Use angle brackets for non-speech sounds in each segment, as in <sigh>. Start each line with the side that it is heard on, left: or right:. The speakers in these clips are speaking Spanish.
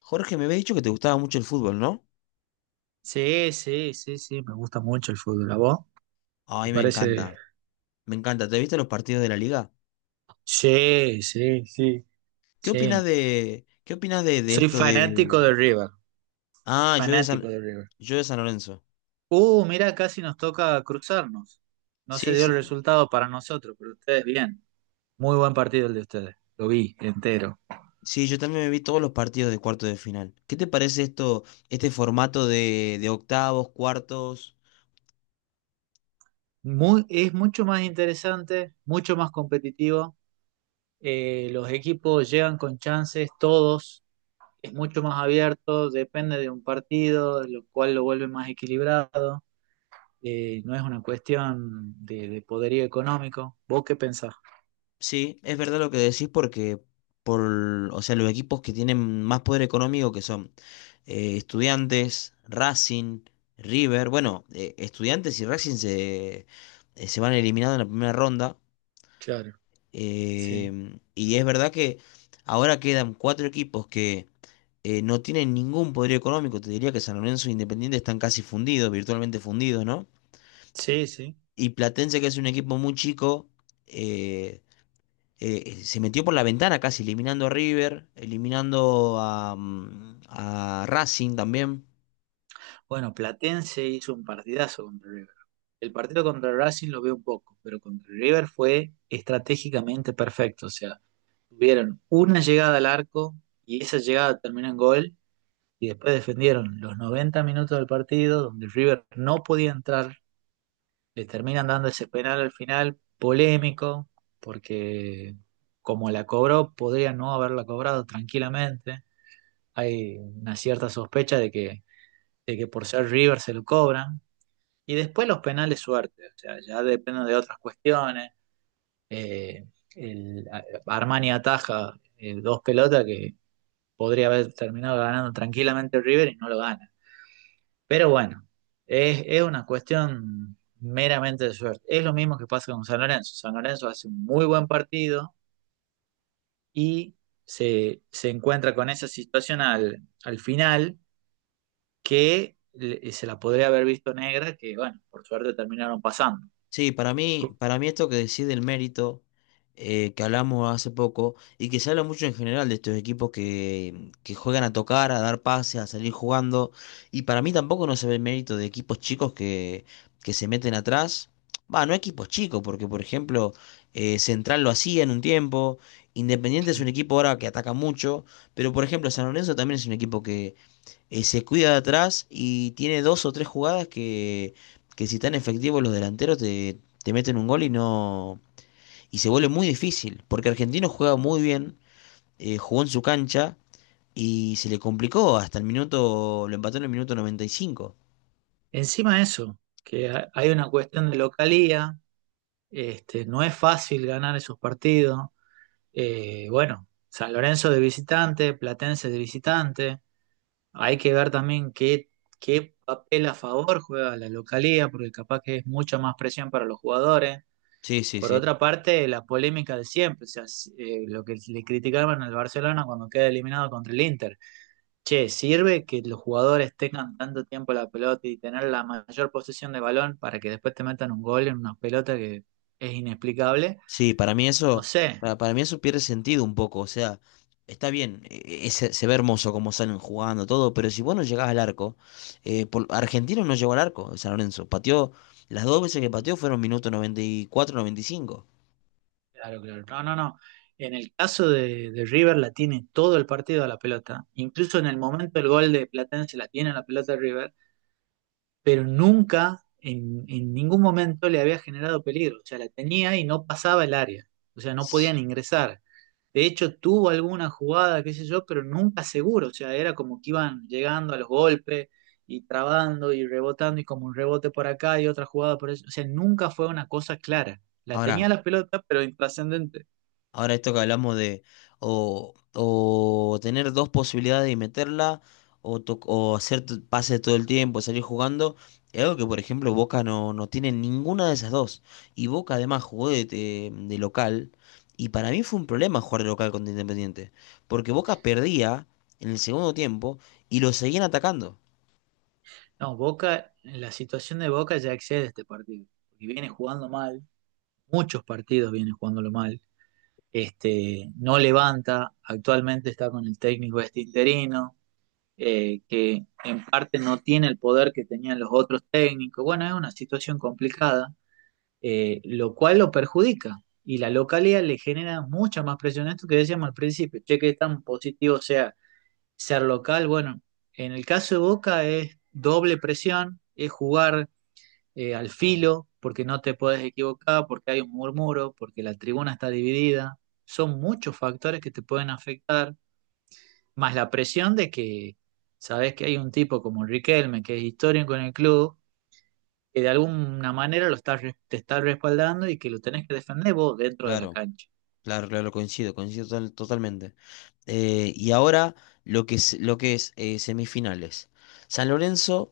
left: Jorge, me habías dicho que te gustaba mucho el fútbol, ¿no?
right: Sí, sí, sí, sí, me gusta mucho el fútbol. ¿A vos? ¿Te
left: Ay, me
right: parece?
left: encanta, me encanta. ¿Te viste los partidos de la liga?
right: Sí, sí, sí, sí.
left: Qué opinas de
right: Soy
left: esto?
right: fanático de River,
left: Ah,
right: fanático de River.
left: Yo de San Lorenzo.
right: Mirá, casi nos toca cruzarnos. No se
left: Sí,
right: dio el
left: sí.
right: resultado para nosotros, pero ustedes bien. Muy buen partido el de ustedes, lo vi entero.
left: Sí, yo también me vi todos los partidos de cuartos de final. ¿Qué te parece esto, este formato de octavos, cuartos?
right: Muy, es mucho más interesante, mucho más competitivo. Los equipos llegan con chances, todos. Es mucho más abierto, depende de un partido, lo cual lo vuelve más equilibrado. No es una cuestión de poderío económico. ¿Vos qué pensás?
left: Sí, es verdad lo que decís porque por, o sea, los equipos que tienen más poder económico que son Estudiantes, Racing, River. Bueno, Estudiantes y Racing se van eliminados en la primera ronda.
right: Claro, sí.
left: Y es verdad que ahora quedan cuatro equipos que no tienen ningún poder económico. Te diría que San Lorenzo e Independiente están casi fundidos, virtualmente fundidos, ¿no?
right: Sí, sí.
left: Y Platense, que es un equipo muy chico, eh, se metió por la ventana casi, eliminando a River, eliminando a Racing también.
right: Bueno, Platense hizo un partidazo contra River. El partido contra Racing lo veo un poco, pero contra River fue estratégicamente perfecto. O sea, tuvieron una llegada al arco y esa llegada terminó en gol y después defendieron los 90 minutos del partido donde River no podía entrar, le terminan dando ese penal al final, polémico, porque como la cobró, podría no haberla cobrado tranquilamente. Hay una cierta sospecha de que por ser River se lo cobran. Y después los penales suerte, o sea, ya depende de otras cuestiones. Eh, Armani ataja dos pelotas que podría haber terminado ganando tranquilamente River y no lo gana. Pero bueno, es una cuestión meramente de suerte. Es lo mismo que pasa con San Lorenzo. San Lorenzo hace un muy buen partido y se encuentra con esa situación al final que se la podría haber visto negra, que bueno, por suerte terminaron pasando.
left: Sí, para mí,
right: Ok.
left: para mí esto que decide el mérito, que hablamos hace poco, y que se habla mucho en general de estos equipos que juegan a tocar, a dar pases, a salir jugando. Y para mí tampoco no se ve el mérito de equipos chicos que se meten atrás. Va, no equipos chicos, porque por ejemplo, Central lo hacía en un tiempo. Independiente es un equipo ahora que ataca mucho, pero por ejemplo, San Lorenzo también es un equipo que, se cuida de atrás y tiene dos o tres jugadas que si están efectivos los delanteros te meten un gol, y no, y se vuelve muy difícil, porque Argentino juega muy bien, jugó en su cancha y se le complicó hasta el minuto, lo empató en el minuto 95.
right: Encima de eso, que hay una cuestión de localía, este, no es fácil ganar esos partidos. Bueno, San Lorenzo de visitante, Platense de visitante. Hay que ver también qué papel a favor juega la localía, porque capaz que es mucha más presión para los jugadores.
left: Sí, sí,
right: Por
left: sí.
right: otra parte, la polémica de siempre, o sea, lo que le criticaban al Barcelona cuando queda eliminado contra el Inter. Che, ¿sirve que los jugadores tengan tanto tiempo la pelota y tener la mayor posesión de balón para que después te metan un gol en una pelota que es inexplicable?
left: Sí,
right: No sé.
left: para mí eso pierde sentido un poco. O sea, está bien, se ve hermoso como salen jugando todo, pero si vos no llegás al arco, Argentino no llegó al arco, San Lorenzo. Pateó, las dos veces que pateó fueron minuto 94, 95.
right: Claro, claro. No, no, no. En el caso de River la tiene todo el partido a la pelota. Incluso en el momento del gol de Platense la tiene a la pelota River, pero nunca, en ningún momento le había generado peligro. O sea, la tenía y no pasaba el área. O sea, no podían ingresar. De hecho, tuvo alguna jugada, qué sé yo, pero nunca seguro. O sea, era como que iban llegando a los golpes y trabando y rebotando y como un rebote por acá y otra jugada por eso. O sea, nunca fue una cosa clara. La
left: Ahora,
right: tenía la pelota, pero intrascendente.
left: Ahora esto que hablamos de o tener dos posibilidades y meterla o, o hacer pases todo el tiempo, salir jugando, es algo que por ejemplo Boca no tiene ninguna de esas dos. Y Boca además jugó de local, y para mí fue un problema jugar de local contra Independiente, porque Boca perdía en el segundo tiempo y lo seguían atacando.
right: No, Boca, la situación de Boca ya excede este partido, porque viene jugando mal, muchos partidos viene jugándolo mal, este, no levanta, actualmente está con el técnico este interino, que en parte no tiene el poder que tenían los otros técnicos, bueno, es una situación complicada, lo cual lo perjudica, y la localidad le genera mucha más presión, esto que decíamos al principio, che, que tan positivo sea ser local, bueno, en el caso de Boca es doble presión, es jugar al filo, porque no te puedes equivocar, porque hay un murmuro, porque la tribuna está dividida. Son muchos factores que te pueden afectar, más la presión de que sabes que hay un tipo como Riquelme, que es histórico en el club, que de alguna manera lo te está respaldando y que lo tenés que defender vos dentro de la
left: Claro,
right: cancha.
left: claro, claro, coincido, coincido totalmente. Y ahora lo que es semifinales. San Lorenzo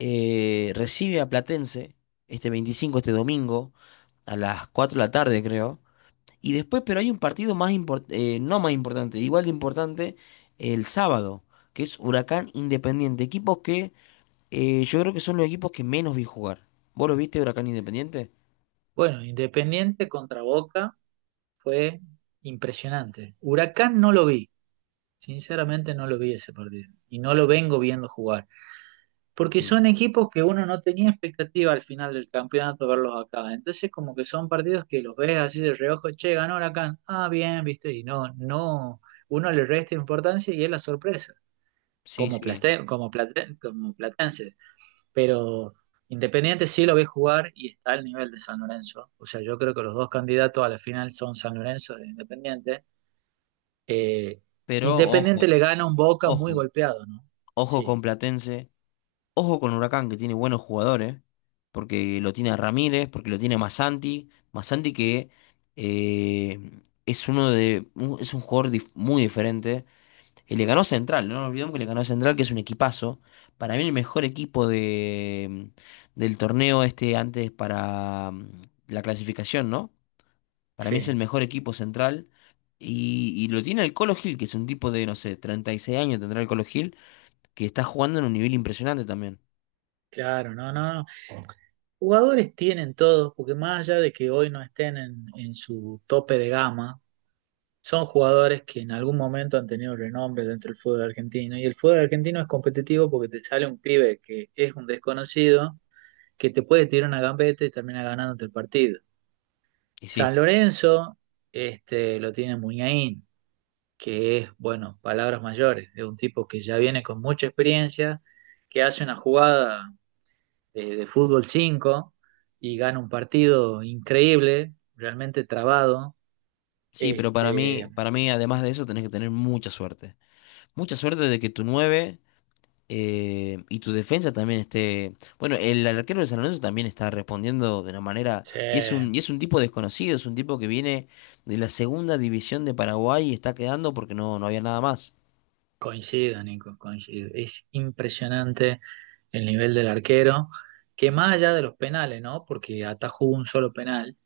left: recibe a Platense este 25, este domingo, a las 4 de la tarde, creo. Y después, pero hay un partido más importante, no más importante, igual de importante, el sábado, que es Huracán Independiente. Equipos que yo creo que son los equipos que menos vi jugar. ¿Vos lo viste, Huracán Independiente?
right: Bueno, Independiente contra Boca fue impresionante. Huracán no lo vi, sinceramente no lo vi ese partido y no lo
left: Sí.
right: vengo viendo jugar. Porque
left: Sí,
right: son equipos que uno no tenía expectativa al final del campeonato verlos acá. Entonces como que son partidos que los ves así de reojo, che, ganó Huracán, ah, bien, viste, y no, uno le resta importancia y es la sorpresa,
left: sí, sí.
right: como platense. Pero Independiente sí lo ve jugar y está al nivel de San Lorenzo. O sea, yo creo que los dos candidatos a la final son San Lorenzo e Independiente. Eh,
left: Pero
right: Independiente
left: ojo,
right: le gana un Boca muy
left: ojo,
right: golpeado, ¿no?
left: ojo
right: Sí,
left: con Platense. Ojo con Huracán, que tiene buenos jugadores, porque lo tiene a Ramírez, porque lo tiene a Masanti. Masanti, que eh, es es un jugador muy diferente. Y le ganó a Central, no nos olvidemos que le ganó a Central, que es un equipazo. Para mí el mejor equipo del torneo este antes para la clasificación, ¿no? Para mí es el
right: sí,
left: mejor equipo Central. Y lo tiene el Colo Gil, que es un tipo de, no sé, 36 años tendrá el Colo Gil, que está jugando en un nivel impresionante también.
right: claro, no, no, no. Jugadores tienen todos, porque más allá de que hoy no estén en su tope de gama, son jugadores que en algún momento han tenido renombre dentro del fútbol argentino. Y el fútbol argentino es competitivo porque te sale un pibe que es un desconocido, que te puede tirar una gambeta y termina ganándote el partido.
left: Y sí.
right: San Lorenzo este, lo tiene Muñain, que es, bueno, palabras mayores, es un tipo que ya viene con mucha experiencia, que hace una jugada de fútbol 5 y gana un partido increíble, realmente trabado.
left: Sí, pero para
right: Este,
left: mí, para mí, además de eso, tenés que tener mucha suerte. Mucha suerte de que tu 9 y tu defensa también esté. Bueno, el arquero de San Lorenzo también está respondiendo de una manera.
right: sí,
left: Y es un tipo desconocido, es un tipo que viene de la segunda división de Paraguay y está quedando porque no había nada más.
right: coincido, Nico, coincido. Es impresionante el nivel del arquero, que más allá de los penales, ¿no? Porque atajó un solo penal.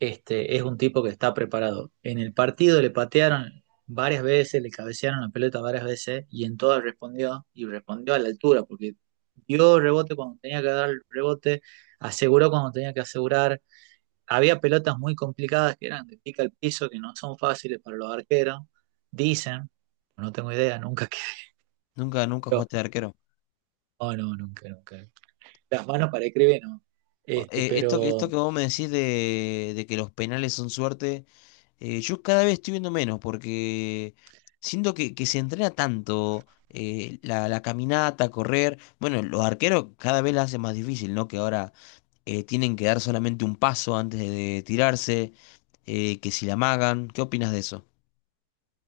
right: Este, es un tipo que está preparado. En el partido le patearon varias veces, le cabecearon la pelota varias veces y en todas respondió y respondió a la altura porque dio rebote cuando tenía que dar el rebote, aseguró cuando tenía que asegurar. Había pelotas muy complicadas que eran de pica al piso, que no son fáciles para los arqueros. Dicen, no tengo idea, nunca <laughs> que...
left: Nunca, nunca
right: pero-
left: jugaste de arquero.
right: no, no, nunca, nunca. Las manos para escribir, no. Este,
left: Esto, esto
right: pero
left: que vos me decís de que los penales son suerte, yo cada vez estoy viendo menos porque siento que se entrena tanto, la caminata, correr. Bueno, los arqueros cada vez la hacen más difícil, ¿no? Que ahora tienen que dar solamente un paso antes de tirarse, que si la amagan. ¿Qué opinas de eso?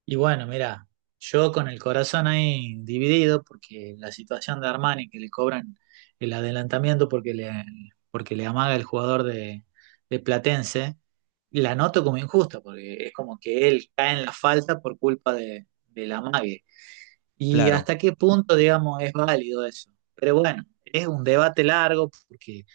right: y bueno, mira, yo con el corazón ahí dividido, porque la situación de Armani, que le cobran el adelantamiento porque le amaga el jugador de Platense, la noto como injusta, porque es como que él cae en la falta por culpa del amague. Y
left: Claro,
right: hasta qué punto, digamos, es válido eso. Pero bueno, es un debate largo, porque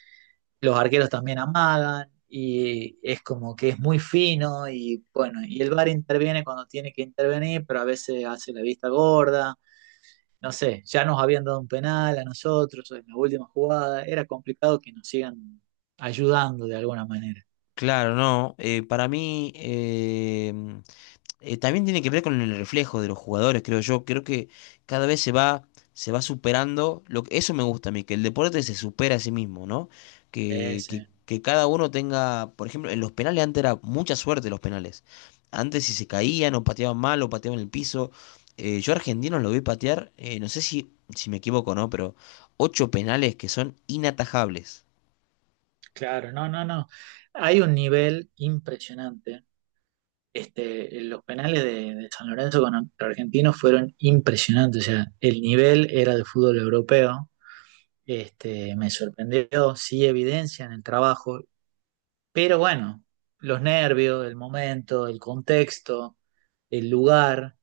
right: los arqueros también amagan y es como que es muy fino y bueno, y el VAR interviene cuando tiene que intervenir, pero a veces hace la vista gorda, no sé, ya nos habían dado un penal a nosotros en la última jugada, era complicado que nos sigan ayudando de alguna manera.
left: claro, no. Para mí. También tiene que ver con el reflejo de los jugadores, creo yo. Creo que cada vez se va superando. Eso me gusta a mí, que el deporte se supera a sí mismo, ¿no? Que, que,
right: Ese,
left: que cada uno tenga, por ejemplo, en los penales antes era mucha suerte los penales. Antes si se caían o pateaban mal o pateaban en el piso. Yo argentinos lo vi patear, no sé si me equivoco, ¿no? Pero ocho penales que son inatajables.
right: claro, no, no, no. Hay un nivel impresionante. Este, los penales de San Lorenzo con Argentinos fueron impresionantes. O sea, el nivel era de fútbol europeo. Este, me sorprendió, sí evidencia en el trabajo, pero bueno, los nervios, el momento, el contexto, el lugar,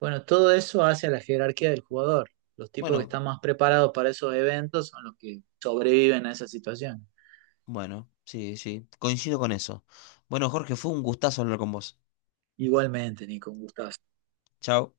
right: bueno, todo eso hace a la jerarquía del jugador. Los tipos que
left: Bueno,
right: están más preparados para esos eventos son los que sobreviven a esa situación.
left: bueno, sí, sí, coincido con eso. Bueno, Jorge, fue un gustazo hablar con vos.
right: Igualmente, Nico, un gustazo.
left: Chao.